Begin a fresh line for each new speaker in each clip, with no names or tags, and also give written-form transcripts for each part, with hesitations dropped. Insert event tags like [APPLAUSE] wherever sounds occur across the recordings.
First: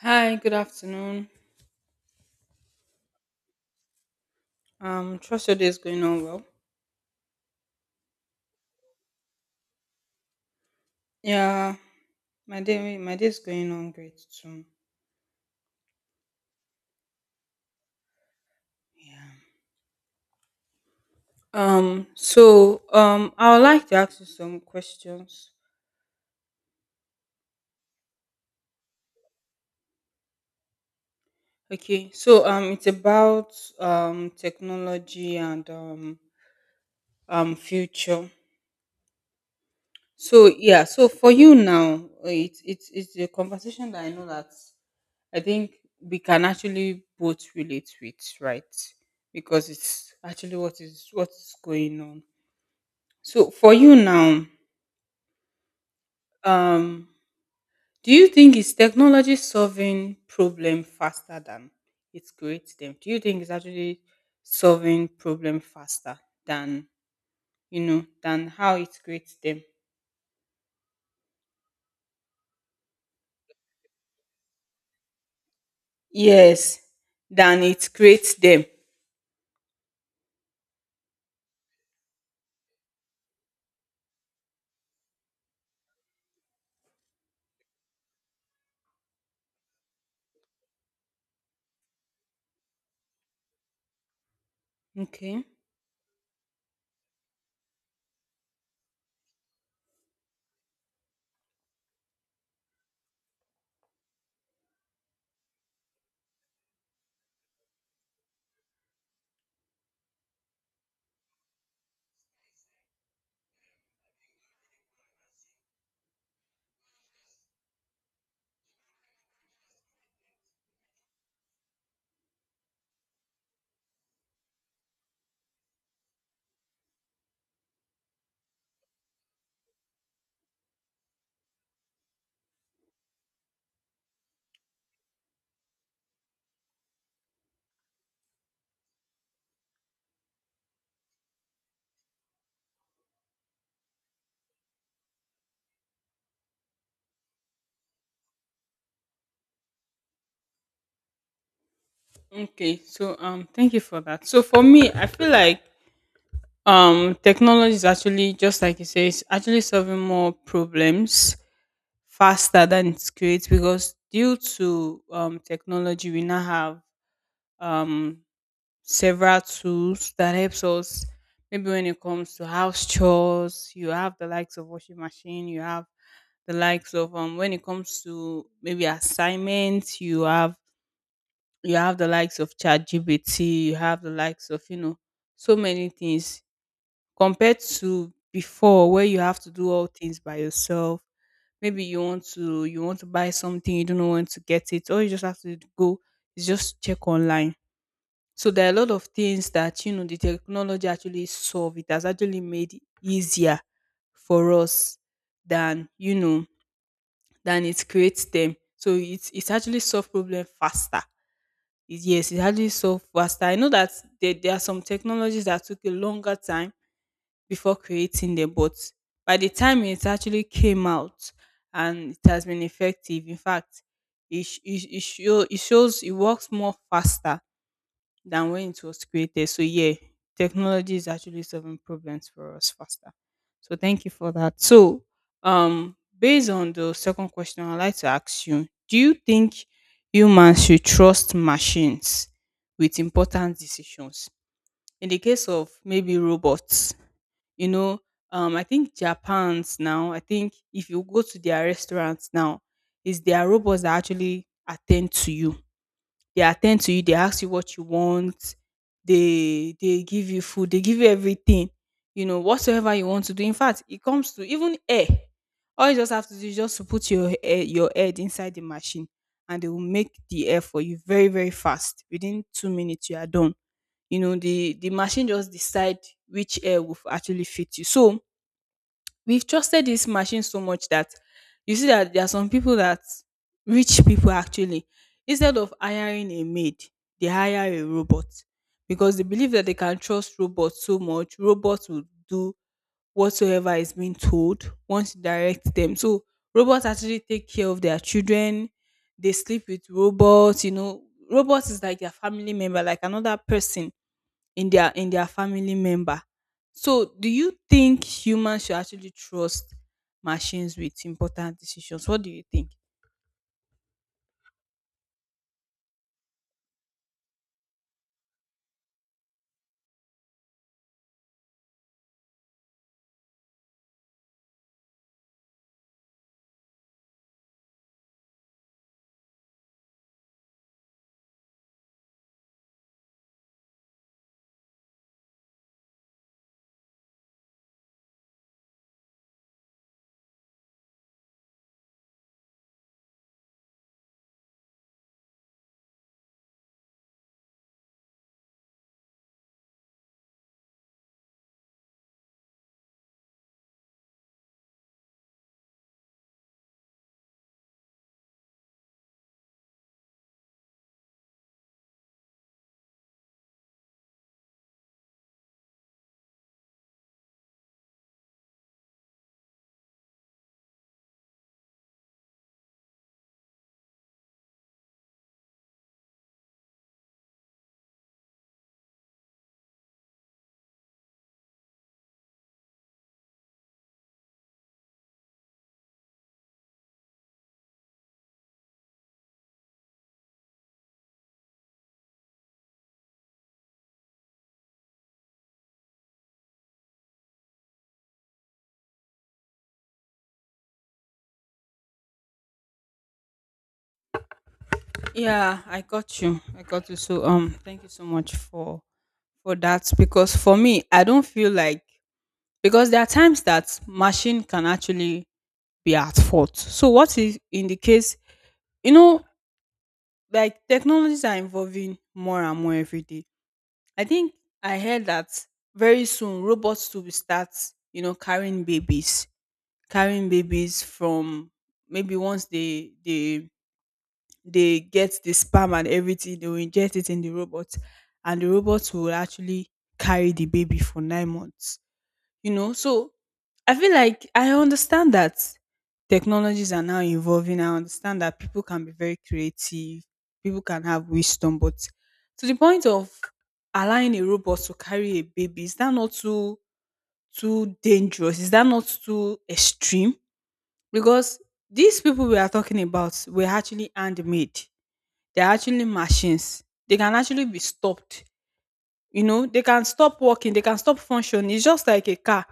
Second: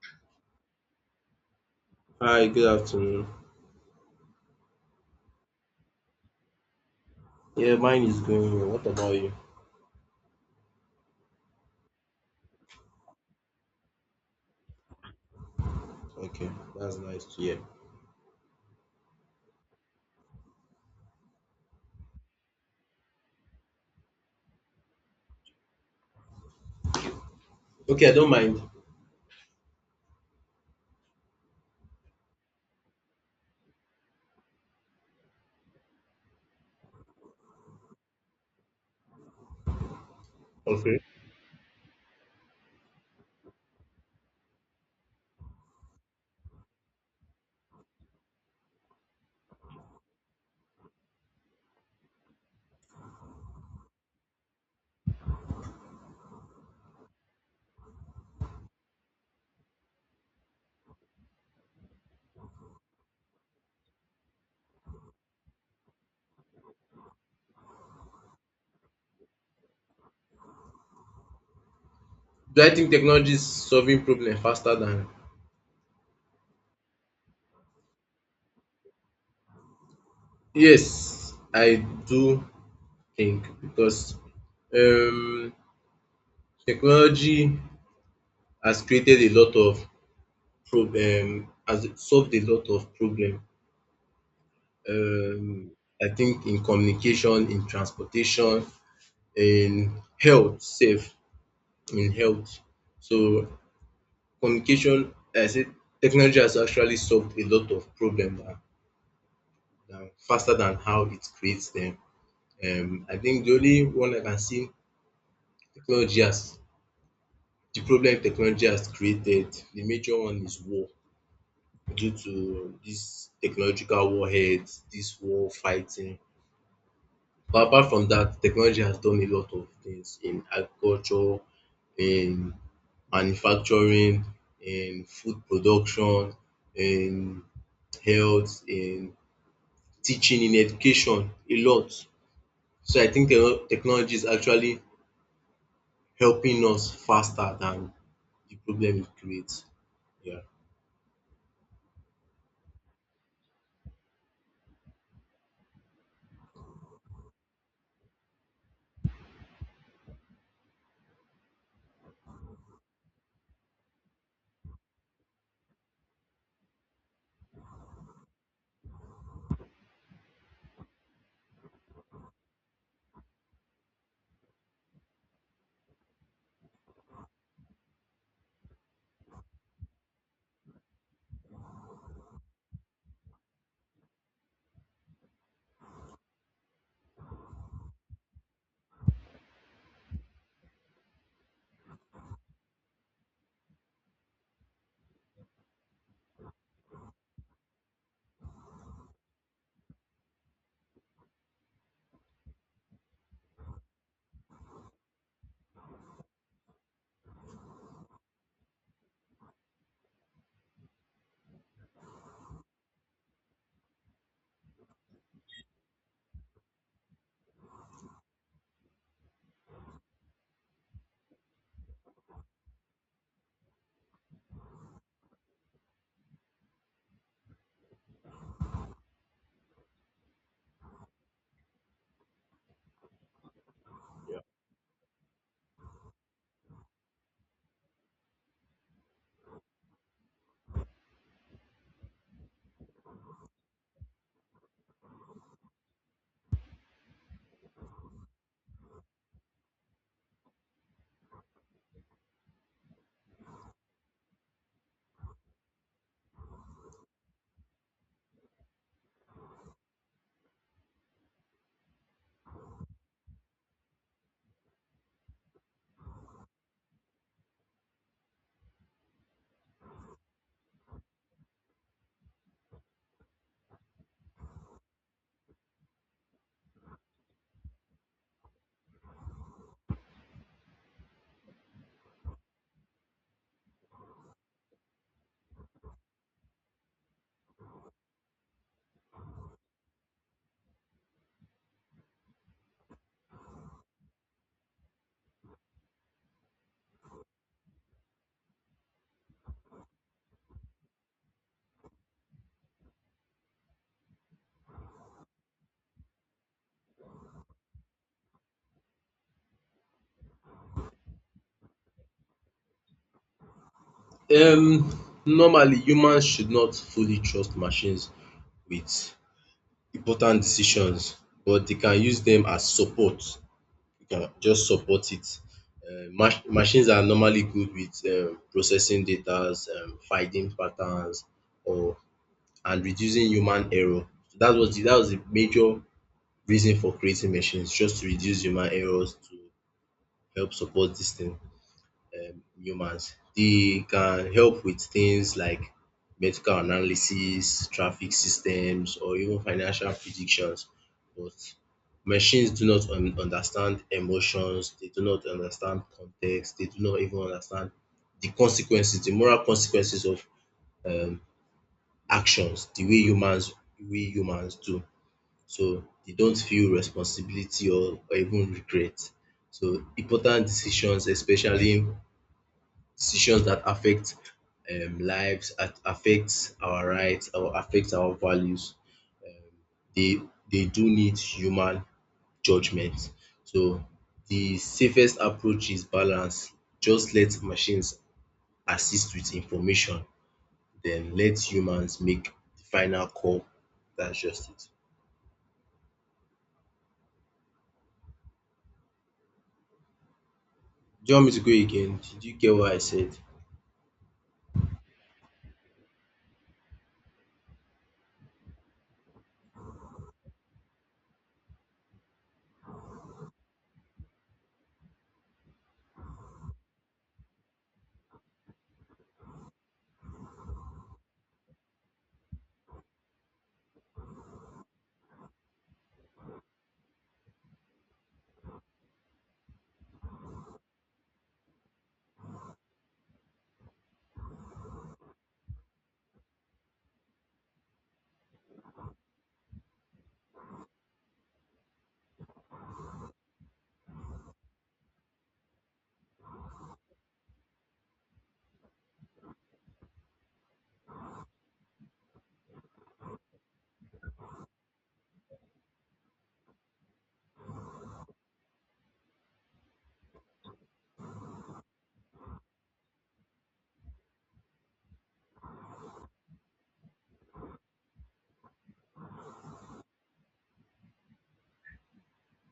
Hi, good afternoon.
Hi, good afternoon.
Trust your day is going on well.
Yeah, mine is going well. What about you?
Yeah, my day is going on great too.
Okay, that's nice to hear.
Yeah. I would like to ask you some questions.
Okay, I don't mind.
Okay, so it's about technology and future. So yeah,
Okay.
so for you now, it's a conversation that I know that I think we can actually both relate with, right? Because it's actually what is going on. So for you now, um, do you think is technology solving problem faster than it creates them? Do you think it's actually solving problem faster than than how it creates them?
Do I think technology is solving problems faster than?
Yes, than it creates them.
Yes, I do think because um, technology has created a lot of problem, has solved a lot of problem.
Okay.
Um, I think in communication, in transportation, in health, safe in health. So communication, I say technology has actually solved a lot of problems than faster than how it creates them. I think the only one I can see technology has the problem technology has created, the major one is war due to this technological warheads, this war fighting. But apart from that, technology has done a lot of things in agriculture, in manufacturing, in food production, in health, in teaching in education a lot. So I think technology is actually helping us faster than the problem it creates. Yeah.
Okay, so thank you for that. So for me, I feel like technology is actually just like you say, it's actually solving more problems faster than it creates because due to technology, we now have um several tools that helps us. Maybe when it comes to house chores, you have the likes of washing machine, you have the likes of when it comes to maybe assignments, you have the likes of ChatGPT, you have the likes of, you know, so many things compared to before where you have to do all things by yourself. Maybe you want to buy something, you don't know when to get it, or you just have to go is just check online. So there are a lot of things that you know the technology actually solve. It has actually made it easier for us than you know than it creates them. So it's actually solve problem faster is yes, it's actually so faster. I know that there are some technologies that took a longer time before creating them, but by the time it actually came out and it has been effective, in fact, it shows it works more faster than when it was created. So yeah, technology is actually solving problems for us faster. So thank you for that. So based on the second question, I'd like to ask you, do you think humans should trust machines with important decisions? In the case of maybe robots, you know, I think Japan's now, I think if you go to their restaurants now, it's their robots that actually attend to you they attend to you, they ask you what you want, they give you food, they give you everything, you know, whatsoever you want to do. In fact, it comes to even air. All you just have to do is just to put your air, your head inside the machine and they will make the air for you very, very fast. Within 2 minutes, you are done. You know, the machine just decide which air will actually fit you. So we've trusted this machine so much that you see that there are some people that rich people actually instead of hiring a maid they hire a robot because they believe that they can trust robots so much robots will do whatsoever is being told once you direct them so robots actually take care of their children they sleep with robots you know robots is like their family member like another person in their family member. So do you think humans should actually trust machines with important decisions? What do you think?
Um, Normally, humans should not fully trust machines with important decisions, but they can use them as support. You can just support it. Machines are normally good with processing data, finding patterns, or and reducing human error. So that was the major reason for creating machines just to reduce human errors to help support this thing humans. They can help with things like medical analysis, traffic systems or even financial predictions. But machines do not understand emotions, they do not understand context, they do not even understand the consequences, the moral consequences of um actions the way humans we humans do. So they don't feel responsibility or even regret. So important decisions, especially decisions that affect lives, that affect our rights or affect our values, they they do need human judgement. So the safest approach is balance. Just let machines assist with information, then let humans make the final call. That's just it. Do you want me to go again? Did you get what I said?
Yeah, I got you. So thank you so much for that because for me I don't feel like because there are times that machine can actually be at fault. So what if in the case you know like technologies are evolving more and more every day I think I heard that very soon robots will start, you know, carrying babies from maybe once they get the sperm and everything, they will inject it in the robot, and the robot will actually carry the baby for 9 months you know so I feel like I understand that technologies are now evolving I understand that people can be very creative people can have wisdom but to the point of allowing a robot to carry a baby is that not too too dangerous is that not too extreme because these people we are talking about were actually handmade they're actually machines they can actually be stopped you know they can stop working they can stop functioning it's just like a car.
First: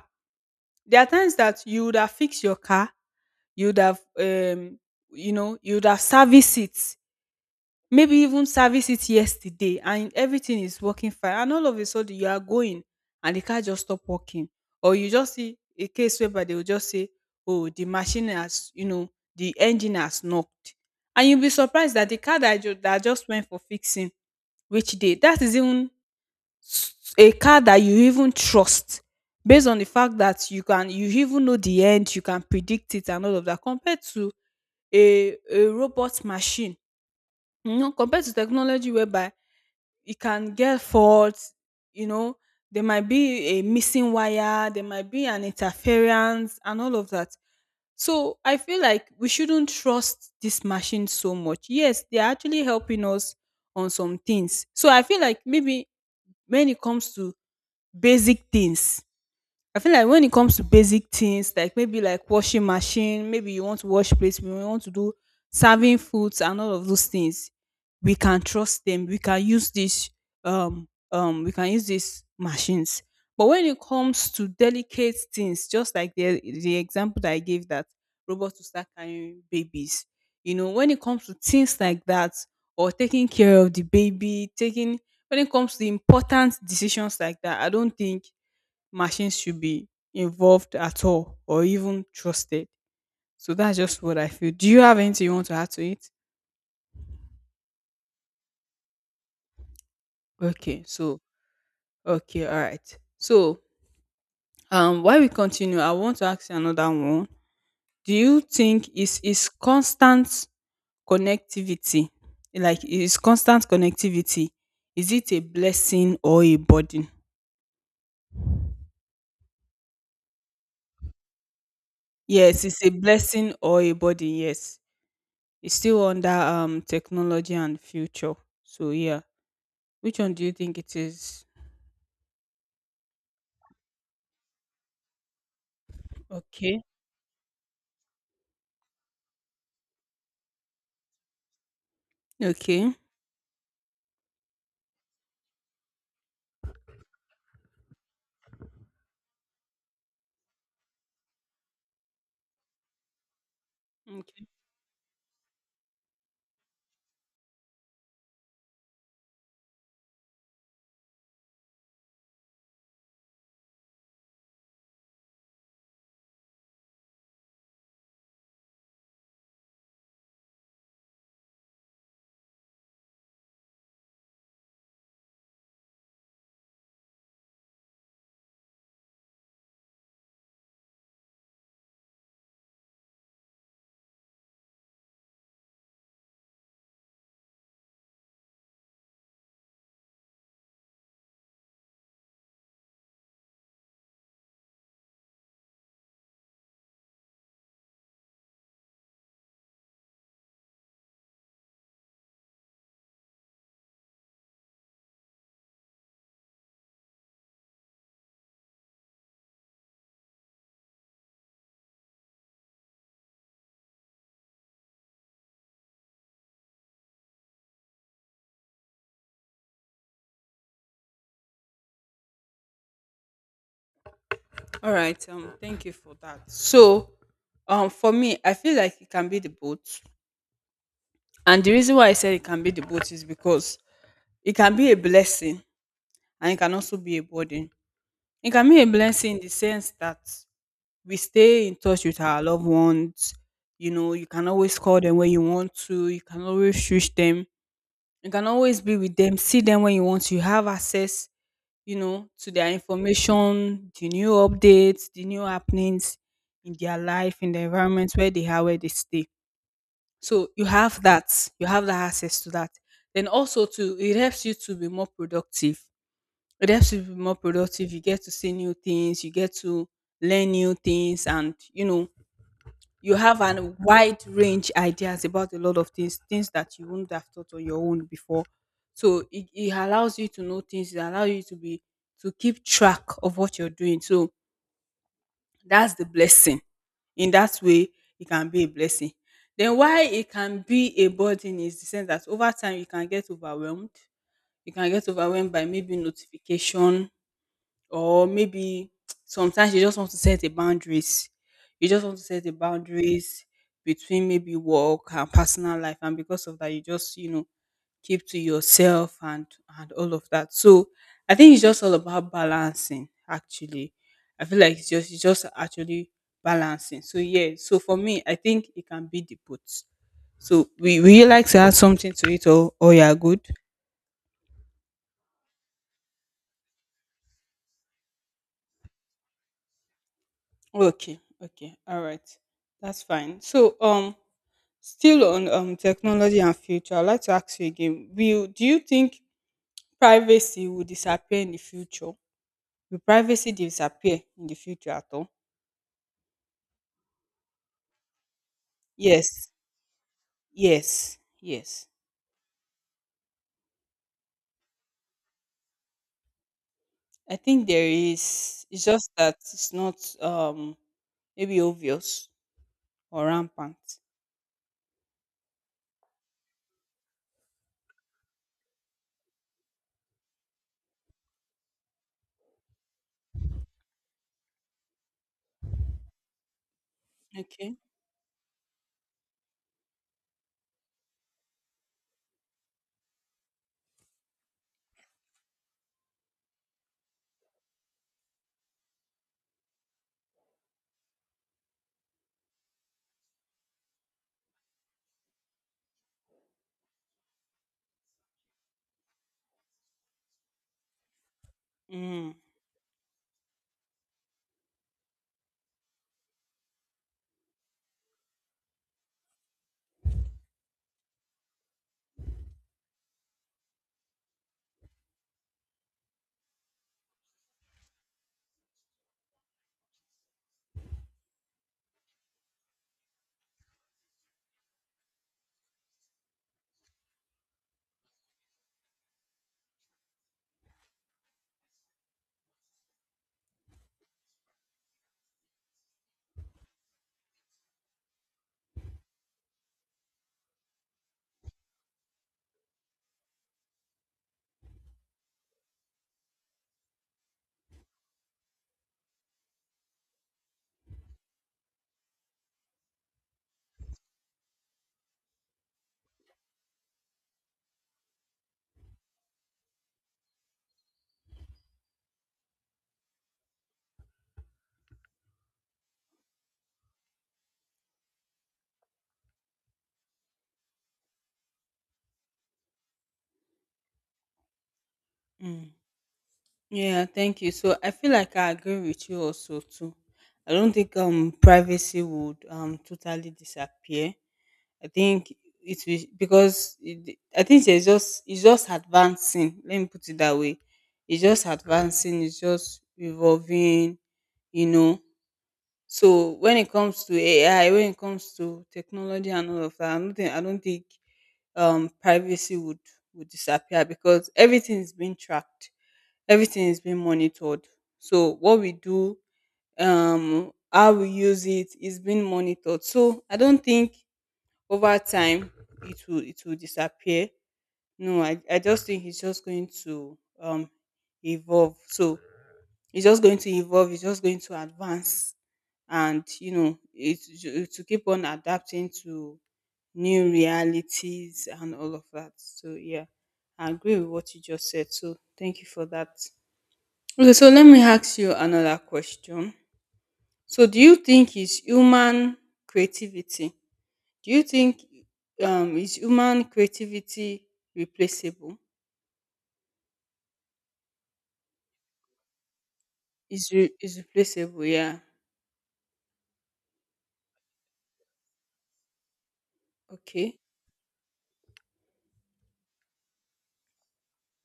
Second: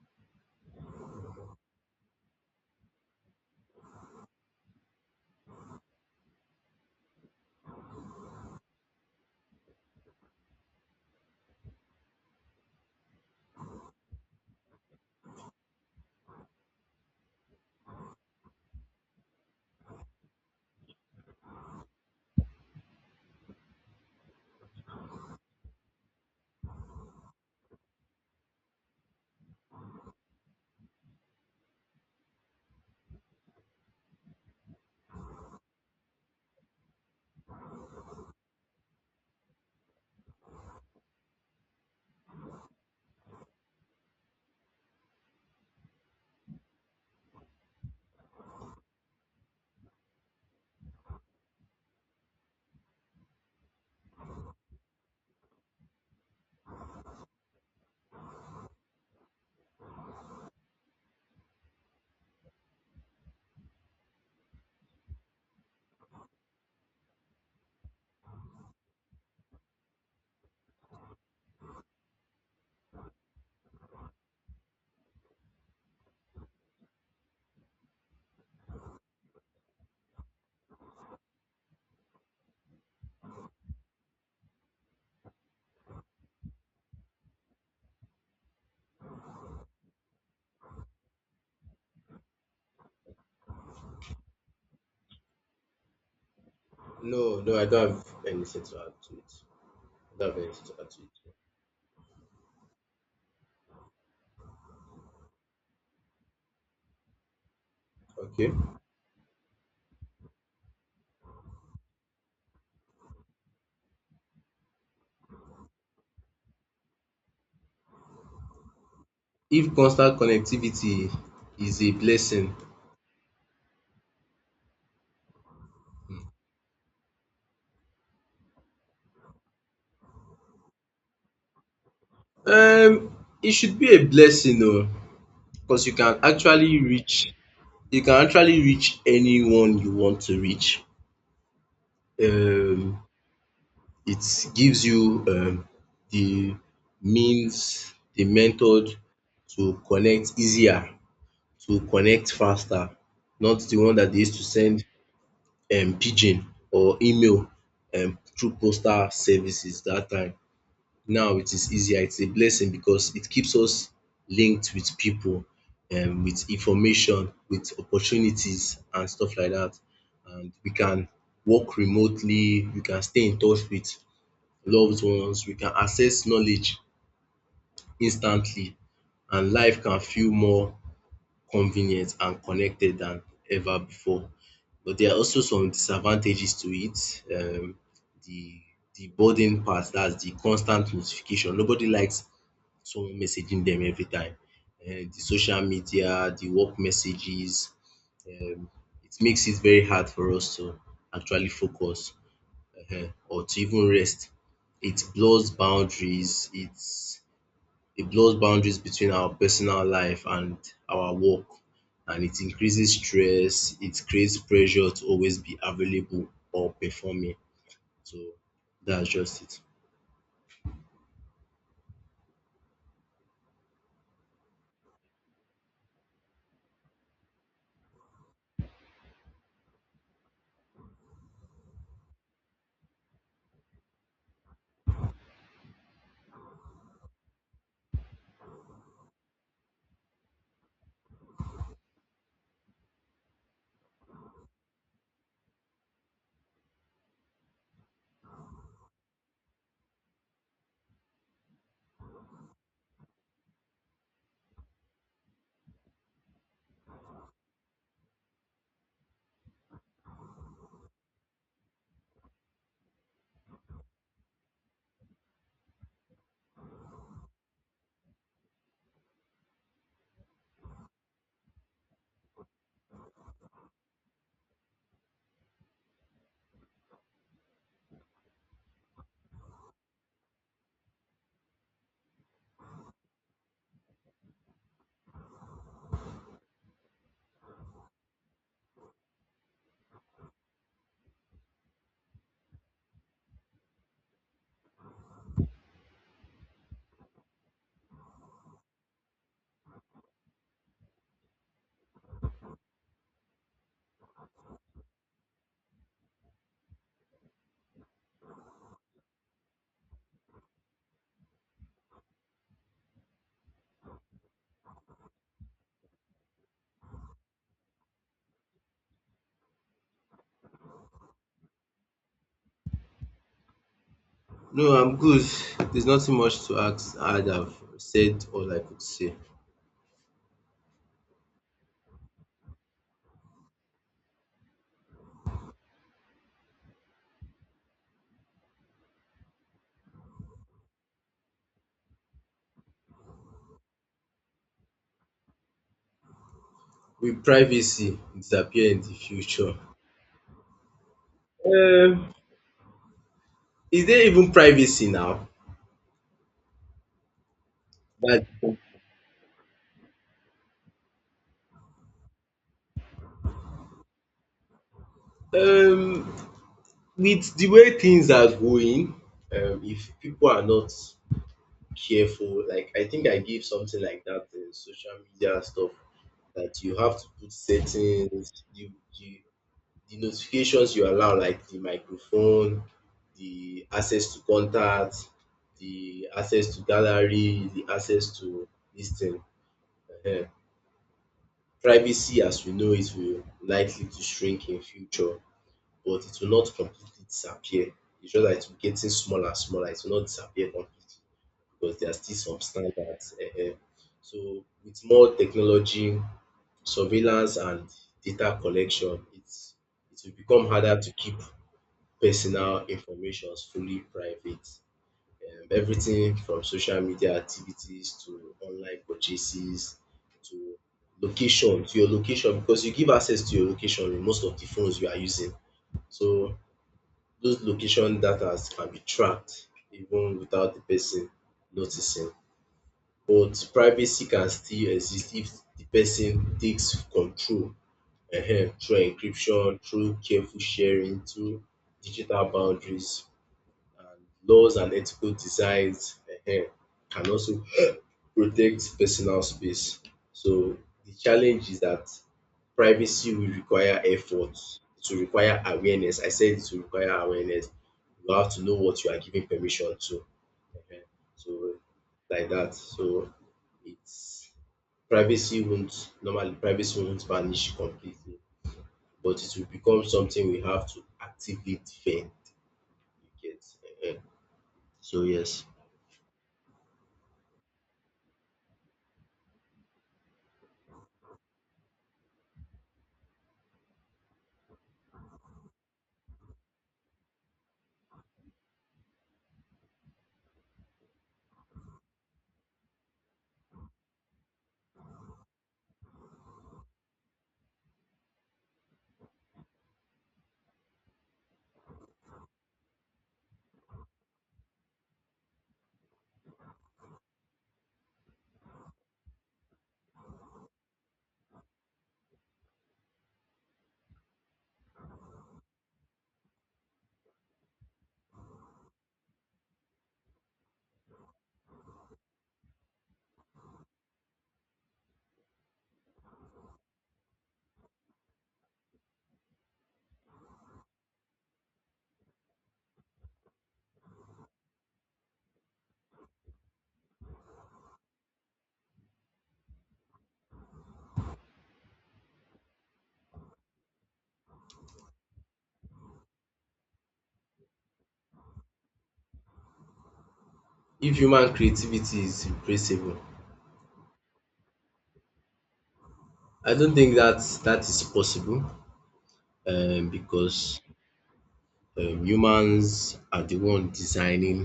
There are times that you would have fixed your car, you would have, you know, you would have serviced it, maybe even serviced it yesterday, and everything is working fine. And all of a sudden, you are going, and the car just stop working, or you just see a case whereby they will just say, "Oh, the machine has, you know, the engine has knocked," and you'll be surprised that the car that that just went for fixing, which day that is even a car that you even trust based on the fact that you can you even know the end you can predict it and all of that compared to a robot machine you know compared to technology whereby it can get faults, you know there might be a missing wire there might be an interference and all of that so I feel like we shouldn't trust this machine so much yes they are actually helping us on some things so I feel like maybe when it comes to basic things. I feel like when it comes to basic things like maybe like washing machine, maybe you want to wash plates, we want to do serving foods and all of those things, we can trust them. We can use this we can use these machines. But when it comes to delicate things, just like the example that I gave that robots to start carrying babies, you know, when it comes to things like that or taking care of the baby, taking when it comes to important decisions like that, I don't think machines should be involved at all or even trusted. So that's just what I feel. Do you have anything you want to add to it?
No, no, I don't have anything to add to it. I don't have anything to
Okay,
add to
so
it.
okay, all right. So while we continue, I want to ask you another one. Do you
Okay.
think is constant connectivity like is constant connectivity is it a blessing or a burden?
If constant connectivity is a blessing,
Yes, it's a blessing or a burden, yes. It's still under technology and future. So yeah. Which one do you think it is?
um, it should be a blessing though, because you can actually
Okay.
reach you can actually reach anyone you want to reach.
Okay.
Um, it gives you the means, the method to connect easier, to connect faster, not the one that they used to
Okay.
send pidgin or email through postal services that time. Now it is easier, it's a blessing because it keeps us linked with people, with information, with opportunities and stuff like that. And we can work remotely, we can stay in touch with loved ones, we can access knowledge instantly, and life can feel more convenient and connected than ever before. But there are also some disadvantages to it. The the burden part, that's the constant notification. Nobody likes someone messaging them every time. The social media, the work messages, um, it makes it very hard for us to actually focus, uh, or to even rest. It blurs boundaries. It blurs boundaries between our personal life and our work, and it increases stress. It creates pressure to always be available or performing. So that's just it.
All right. Thank you for that. So, for me, I feel like it can be the both, and the reason why I said it can be the both is because it can be a blessing and it can also be a burden. It can be a blessing in the sense that we stay in touch with our loved ones. You know, you can always call them when you want to. You can always reach them. You can always be with them, see them when you want to. You have access, you know, to their information, the new updates, the new happenings in their life, in the environment where they are, where they stay. So you have that. You have that access to that. Then also to it helps you to be more productive. It helps you to be more productive. You get to see new things, you get to learn new things and you know you have a wide range ideas about a lot of things things that you wouldn't have thought on your own before so it allows you to know things it allows you to be to keep track of what you're doing so that's the blessing in that way it can be a blessing then why it can be a burden is the sense that over time you can get overwhelmed you can get overwhelmed by maybe notification or maybe [TSK] sometimes you just want to set a boundaries. You just want to set a boundaries between maybe work and personal life, and because of that, you just you know keep to yourself and all of that. So I think it's just all about balancing. Actually, I feel like it's just actually balancing. So yeah. So for me, I think it can be the both. So we will you like to add something to it, or you are good?
No, I'm good. There's nothing much to ask, add. I've said all I could say.
Okay, okay, all right, that's fine. So, still on technology and future, I'd like to ask you again: Will do you think privacy will disappear in the future? Will privacy disappear in the future at all?
Will privacy disappear in the
Yes,
future?
yes, yes.
Um, is there even privacy now?
I think there
That
is. It's just that it's not um maybe obvious or rampant.
um, with the way things are going, if people are not careful. Like I think I give something like that in social media stuff that you have to put
Okay.
settings, you the notifications you allow, like the microphone, the access to contacts, the access to gallery, the access to this thing. Ehen. Privacy as we know it will likely to shrink in future, but it will not completely disappear. It's just that it will getting smaller and smaller, it will not disappear completely, because there are still
Mm,
some standards. um So with more technology, surveillance and data collection, it will become harder to keep personal information fully private. Everything from social media activities to online purchases to location, to your location, because you give access to your location in most of the phones you are using. So those location data can be tracked even without the person noticing. But privacy can still exist if the person takes control through encryption, through careful sharing, through digital boundaries and laws and ethical designs, um can also protect personal space. So the challenge is that privacy will require effort, to require awareness. I said to require awareness. You have to know what you are giving permission to. um So like that. So it's Privacy won't normally privacy won't vanish completely, but it will become something we have to actively defend. You get? Ehen. So yes,
mm. Yeah, thank you. So I feel like I agree with you also too. I don't think privacy would totally disappear. I think it will because I think it's just advancing. Let me put it that way. It's just advancing. It's just evolving. You know. So when it comes to AI, when it comes to technology and all of that, I don't think privacy would disappear because everything is being tracked, everything is being monitored. So what we do, how we use it is being monitored. So I don't think over time it will disappear. No, I just think he's just going to evolve. So it's just going to evolve. It's just going to advance, and to keep on adapting to new realities and all of that. So yeah, I agree with what you just said. So thank you for that. Okay, so let me ask you another question. So do you think is human creativity? Do you think is human creativity replaceable?
if human creativity is replaceable,
Is replaceable, yeah.
I don't think that that is possible,
Okay.
because humans are the one designing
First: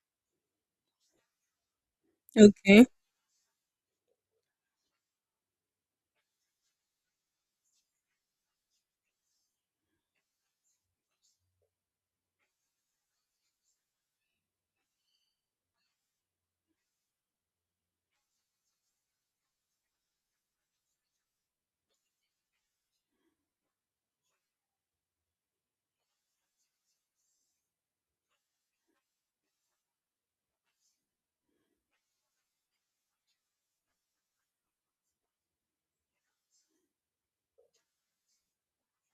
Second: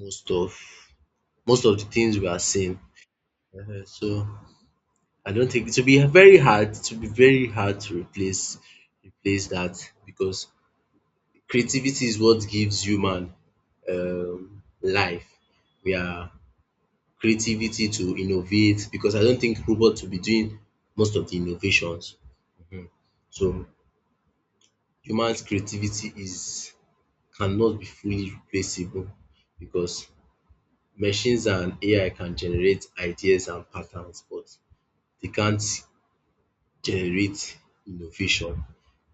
most of most of the things we are seeing.
Okay.
Ehen. So I don't think it will be very hard, it will be very hard to replace that, because creativity is what gives human, life. We are creativity to innovate, because I don't think robots will be doing most of the innovations. So human's creativity is cannot be fully replaceable, because machines and AI can generate ideas and patterns, but they can't generate innovation.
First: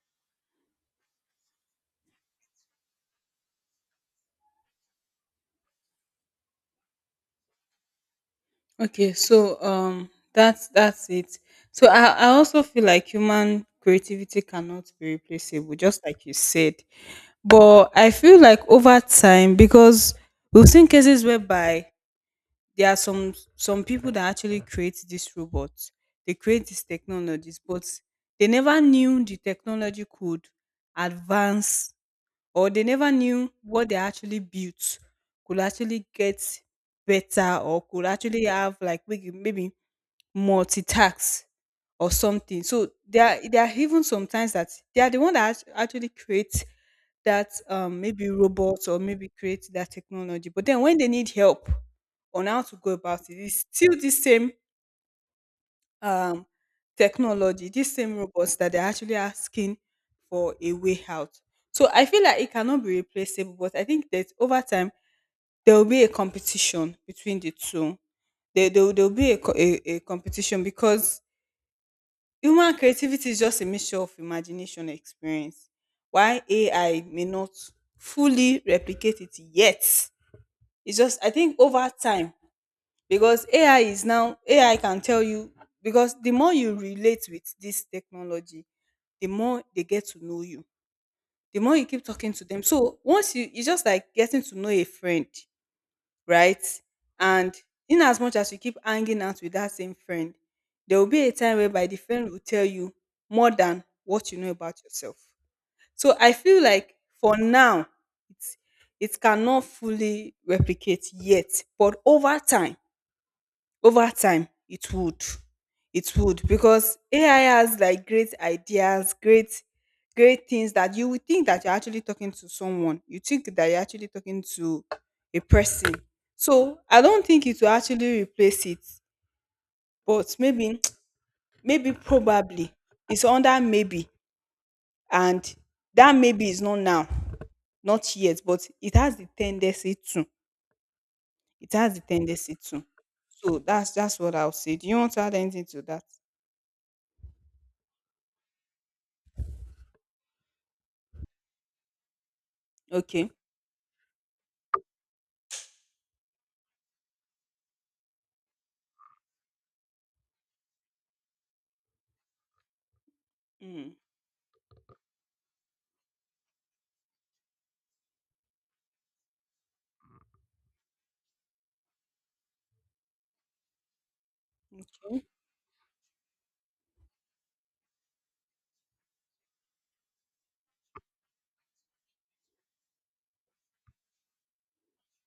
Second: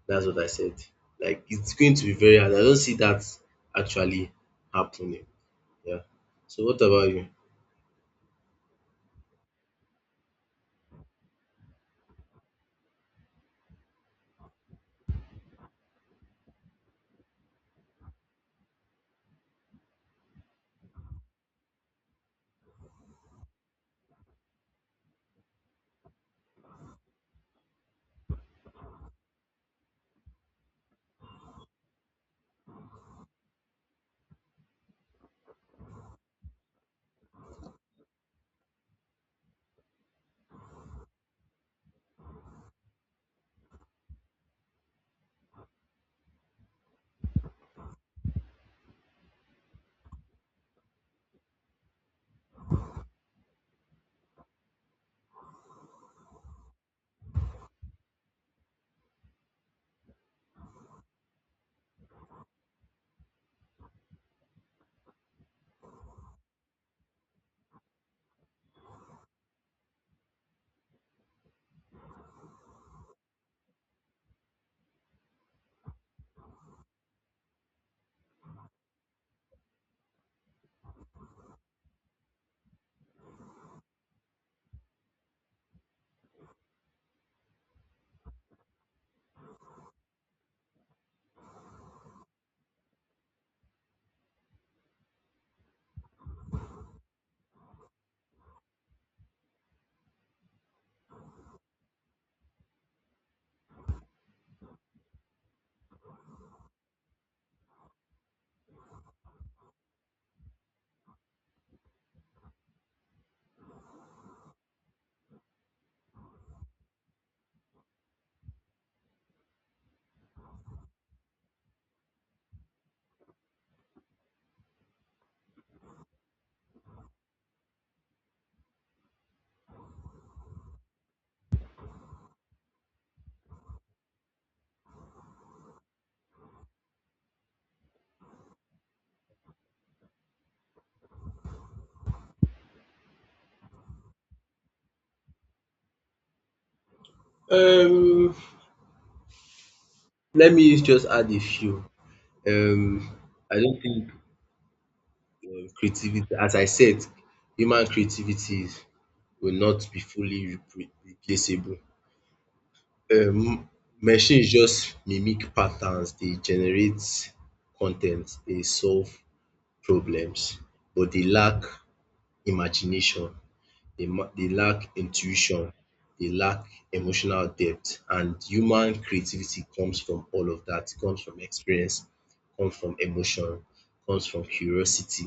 That's what I said. Like it's going to be very hard. I don't see that actually happening. Yeah. So what about you?
Okay, so that's it. So I also feel like human creativity cannot be replaceable, just like you said. But I feel like over time, because we've seen cases whereby there are some people that actually create these robots, they create these technologies, but they never knew the technology could advance, or they never knew what they actually built could actually get better or could actually have like maybe multi-tax or something. So there are even sometimes that they are the one that actually create that maybe robots or maybe create that technology. But then when they need help on how to go about it, it's still the same um, technology, these same robots that they're actually asking for a way out. So I feel like it cannot be replaceable, but I think that over time there will be a competition between the two. There will be a competition because human creativity is just a mixture of imagination and experience. Why AI may not fully replicate it yet. It's just, I think over time, because AI is now AI can tell you, because the more you relate with this technology, the more they get to know you. The more you keep talking to them. So once you, it's just like getting to know a friend, right? And in as much as you keep hanging out with that same friend, there will be a time whereby the friend will tell you more than what you know about yourself. So I feel like for now, it's, it cannot fully replicate yet, but over time, it would. It would, because AI has like great ideas, great things that you would think that you're actually talking to someone. You think that you're actually talking to a person. So I don't think it will actually replace it, but maybe [TSK] maybe probably it's under maybe, and that maybe is not now, not yet, but it has the tendency to. It has the tendency to. So that's what I'll say. Do you want to add anything to that?
Um, let me just add a few. Um,
Okay.
I don't think creativity, as I said, human creativity will not be fully replaceable. Um,
Mm.
machines just mimic patterns, they generate content. They solve problems, but they lack imagination. They lack intuition, they lack emotional depth, and human creativity comes from all of that. It comes from experience, comes from emotion, comes from curiosity,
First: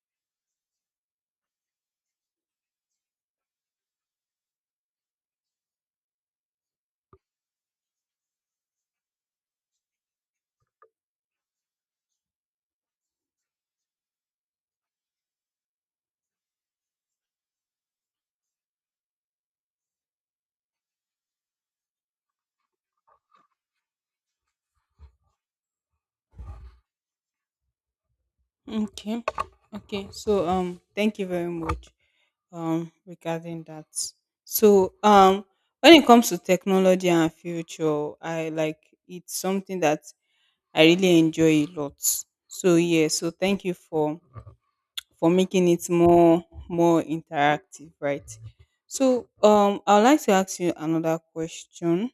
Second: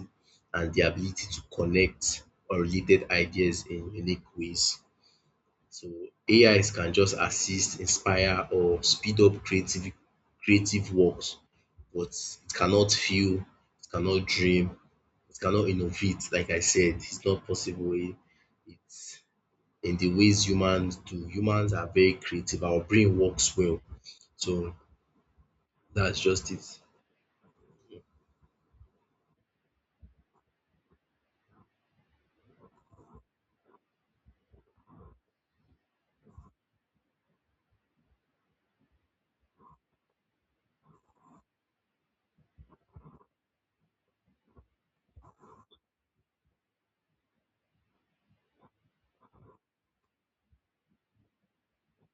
and the ability to connect unrelated ideas in unique ways. So AIs can just assist, inspire, or speed up creative works, but it cannot feel, it cannot dream, it cannot innovate. Like I said, it's not possible. It's in the ways humans do. Humans are very creative. Our brain works well. So that's just it.
Okay. Okay. So thank you very much regarding that. So when it comes to technology and future, I like, it's something that I really enjoy a lot. So yeah, so thank you for making it more interactive, right? So I'd like to ask you another question.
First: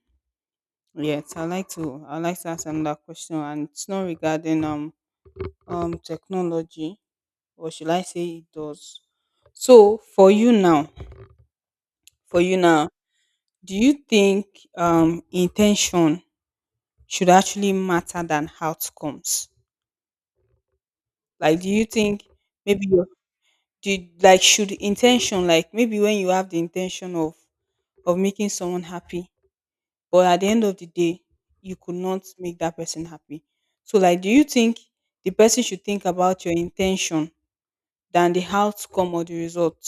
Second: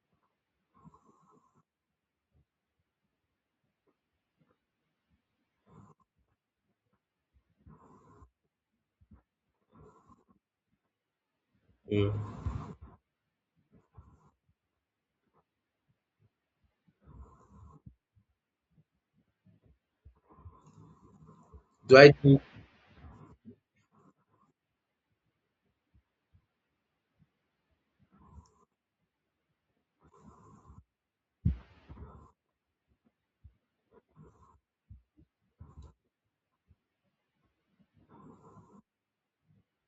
Yes, I like to ask another question, and it's not regarding technology, or should I say it does. So
Mm.
for you now, do you think intention should actually matter than outcomes? Like do you
Do I
think
think
maybe your, like should intention, like maybe when you have the intention of making someone happy, but at the end of the day, you could not make that person happy. So like do you think the person should think about your intention than the outcome or the result?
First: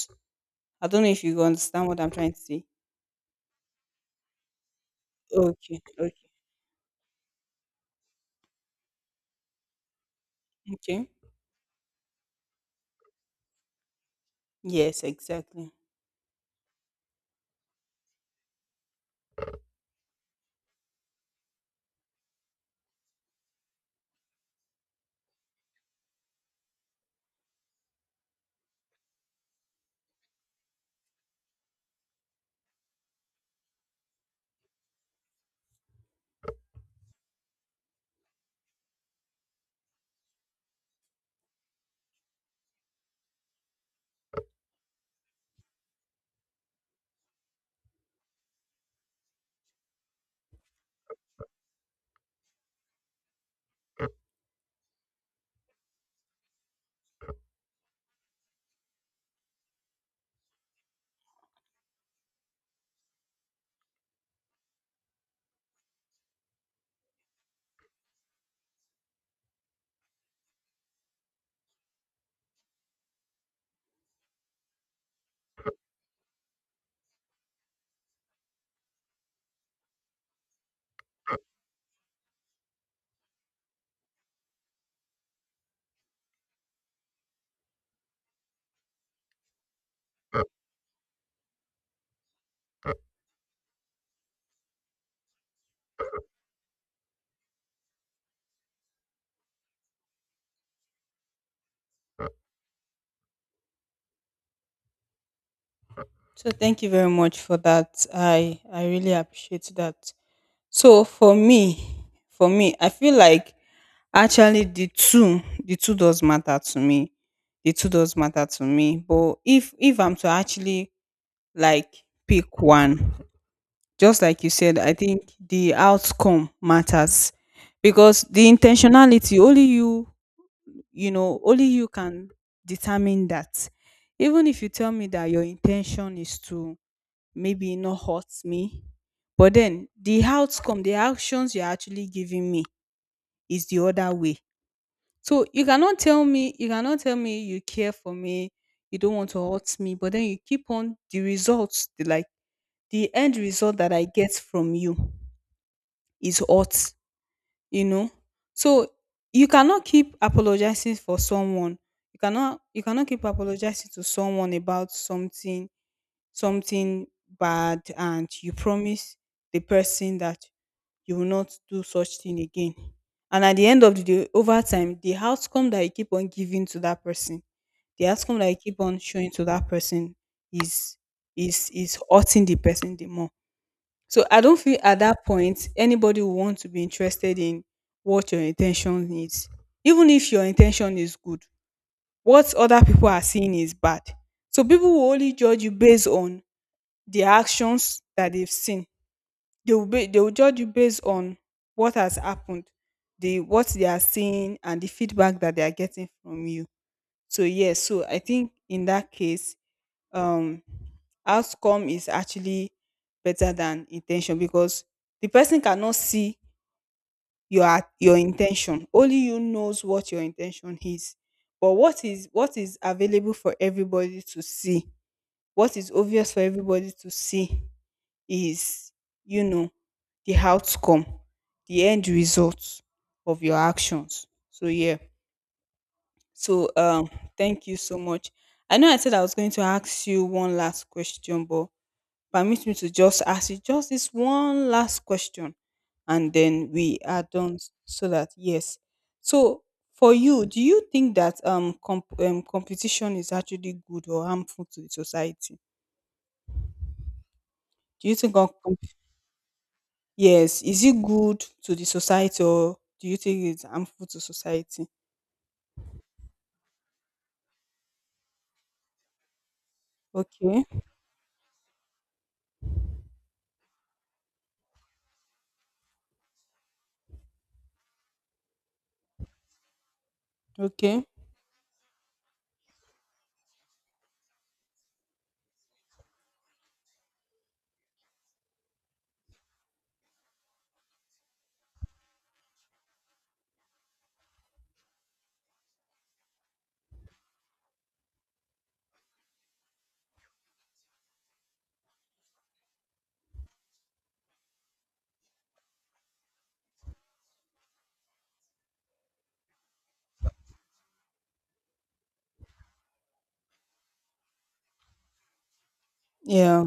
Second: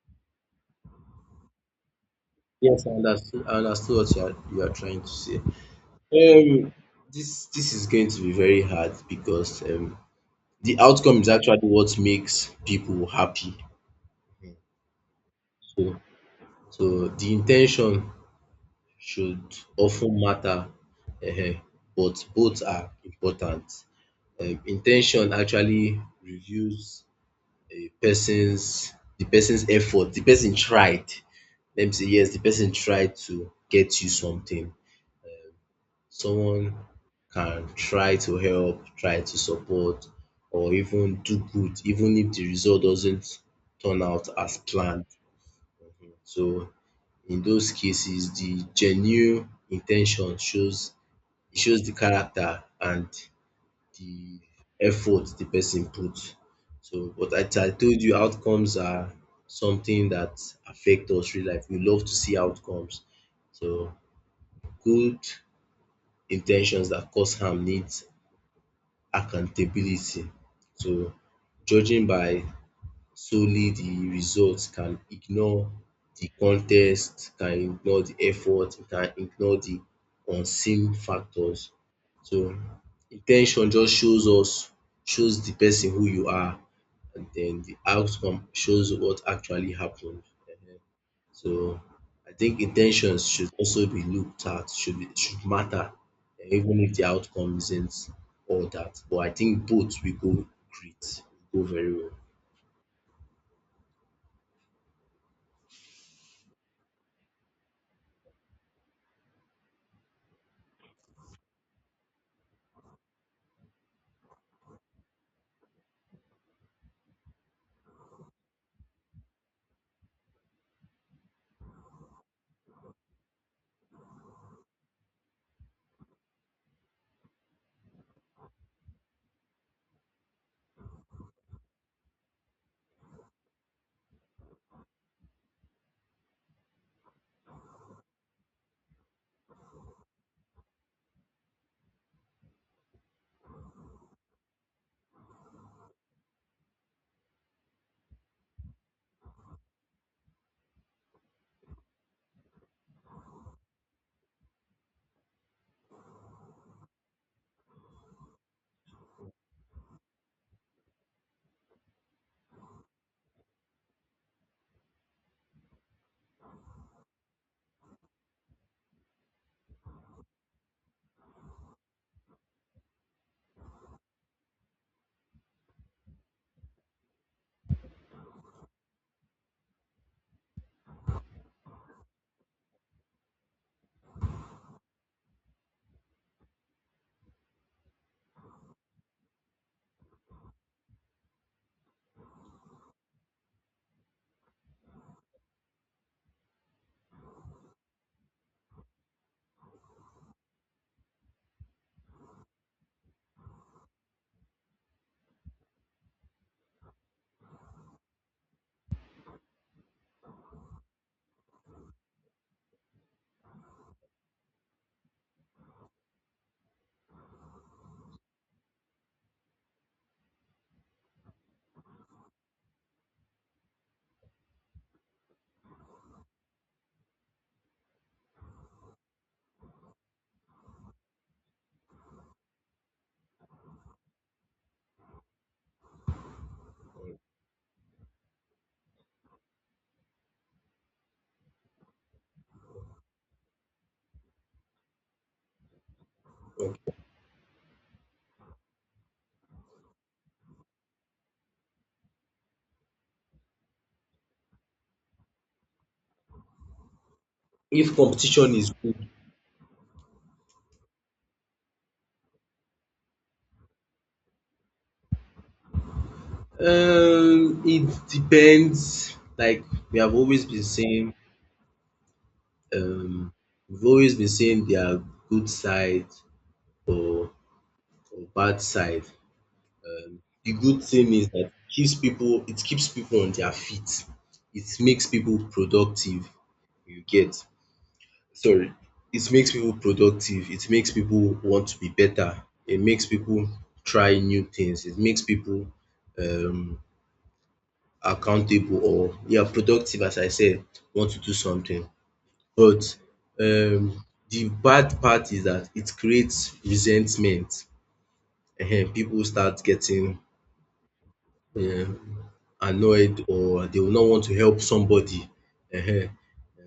I don't know if you understand what I'm trying to say.
Yes, I understood what you are trying to say.
Okay, okay,
Um, this is going to be very hard because, the
okay.
outcome is actually what makes people happy.
Yes, exactly.
So, so, the intention should often matter, uh, but both are important. Intention actually reveals a person's the person's effort, the person tried. Let me say yes, the person tried to get you something. Someone can try to help, try to support, or even do good, even if the result doesn't turn out as planned. So in those cases, the genuine intention shows the character and the effort the person put. So, but as I told you, outcomes are something that affect us real life. We love to see outcomes. So, good intentions that cause harm needs accountability. So, judging by solely the results can ignore the context, can ignore the effort, can ignore the unseen factors. So in ten tion just shows the person who you are, and then the outcome shows what actually happened. um So I think in ten tions should also be looked at, should matter, even if the outcome isn't all that, but I think both great will go very well.
So thank you very much for that. I really appreciate that. So for me, I feel like actually the two does matter to me. The two does matter to me. But if I'm to actually like pick one, just like you said, I think the outcome matters, because the intentionality, only you, you know only you can determine that. Even if you tell me that your intention is to maybe not hurt me, but then the outcome, the actions you're actually giving me is the other way. So you cannot tell me you care for me, you don't want to hurt me, but then you keep on, the results, like the end result that I get from you is hurt, you know. So you cannot keep apologizing for someone, you cannot keep apologizing to someone about something, something bad, and you promise the person that you will not do such thing again, and at the end of the day, over time, the outcome that you keep on giving to that person, the outcome that you keep on showing to that person is is hurting the person the more. So I don't feel at that point anybody will want to be interested in what your intention is. Even if your intention is good, what other people are seeing is bad. So people will only judge you based on the actions that they've seen. They will judge you based on what has happened, the what they are seeing, and the feedback that they are getting from you. So yes, so I think in that case um outcome is actually better than intention, because the person cannot see your intention. Only you knows what your intention is, but what is available for everybody to see, what is obvious for everybody to see is, you know, the outcome, the end result of your actions. So yeah, so thank you so much. I know I said I was going to ask you one last question, but permit me to just ask you just this one last question, and then
Okay.
we are done. So that, yes, so for you, do you think that competition is actually good or harmful to the society?
If
Do you think on
competition is good,
yes, is it good to the society or do you think it's harmful to society?
it depends. Like we have always been
Okay.
saying, um their good side, or, or bad side. The good
Okay.
thing is that it keeps people on their feet. It makes people productive. You get sorry. It makes people productive. It makes people want to be better. It makes people try new things. It makes people um accountable, or yeah, productive, as I said, want to do something. But um the bad part is that it creates resentment. Ehen, people start getting annoyed, or they will not want to help somebody.
Yeah.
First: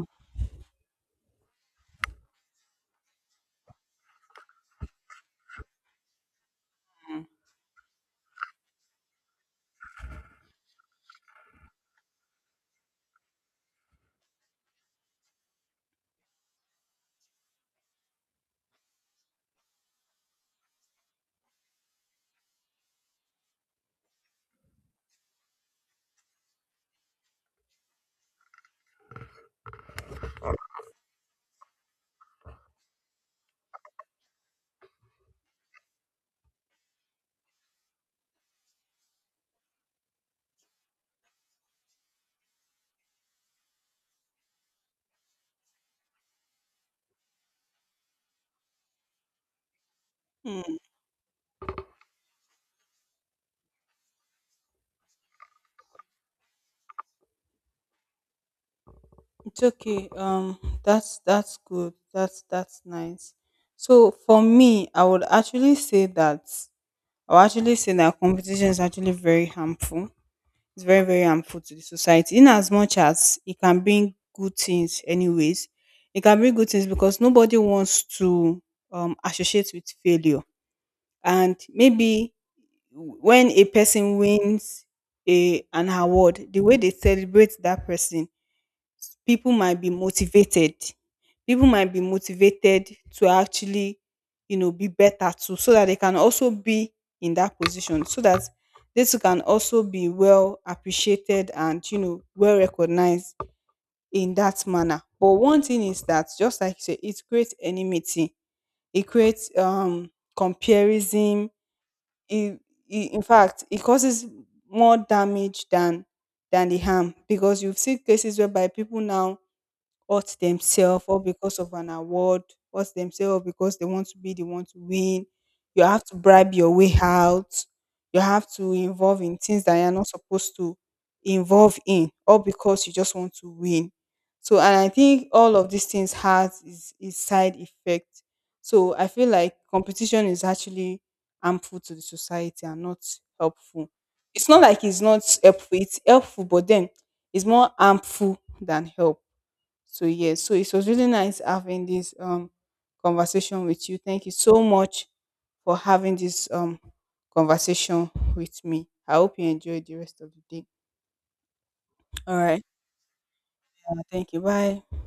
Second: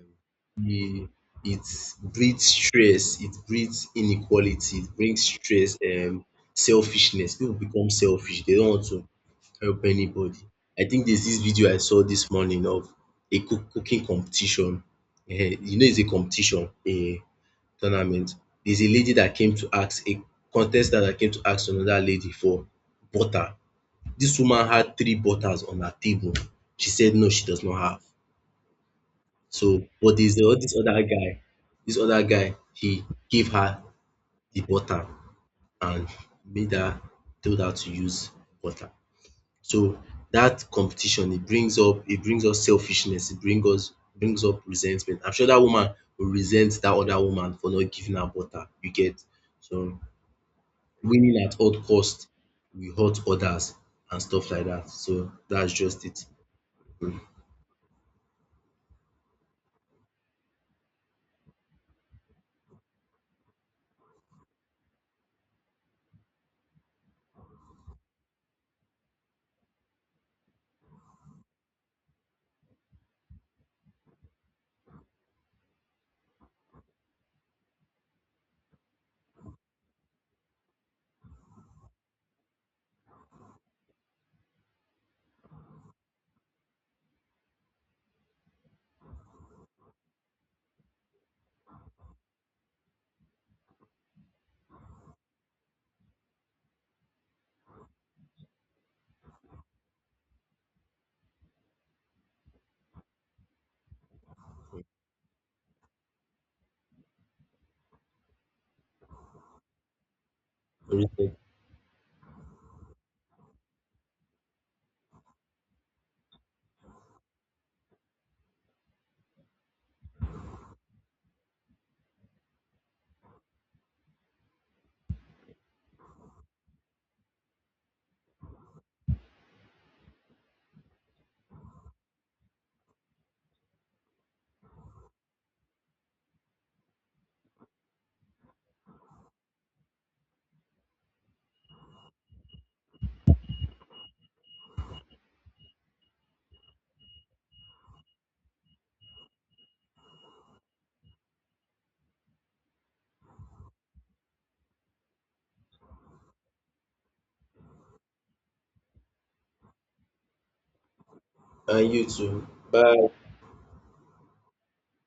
It breeds stress, it breeds inequality, it brings stress, selfishness. People become selfish. They don't want to help anybody. I think there's this video I saw this morning of a cooking competition. Ehen, you know it's a competition. A tournament, there's a lady that came to ask, a contestant that came to ask another lady for butter. This woman had three butters on her table. She said no, she does not have. So, but there's all this other guy, he gave her the butter and made her told her to use butter. So that competition, it brings us selfishness, it brings up resentment. I'm sure that woman will resent that other woman for not giving her butter, you get. So
Mm,
winning at all cost will hurt others and stuff like that. So that's just it.
it's okay. That's good. That's nice. So for me, I would actually say that I'll actually say that competition is actually very harmful. It's very harmful to the society. In as much as it can bring good things, anyways, it can bring good things, because nobody wants to associate with failure. And maybe when a person wins a an award, the way they celebrate that person, people might be motivated people might be motivated to actually, you know, be better too, so that they can also be in that position, so that this can also be well appreciated and, you know, well recognized in that manner. But one thing is that, just like you say, it creates enmity, it creates comparison, it, in fact it causes more damage than the harm, because you've seen cases whereby people now hurt themselves, or because of an award, hurt themselves because they want to be the one to win. You have to bribe your way out. You have to involve in things that you're not supposed to involve in, all because you just want to win. So, and I think all of these things has its side effect. So, I feel like competition is actually harmful to the society and not helpful. It's not like it's not helpful; it's helpful, but then it's more harmful than help. So yes, so it was really nice having this conversation with you. Thank you so much for having this conversation with me. I hope you enjoyed the rest of the day.
And you
All
too.
right.
Bye.
Thank you. Bye.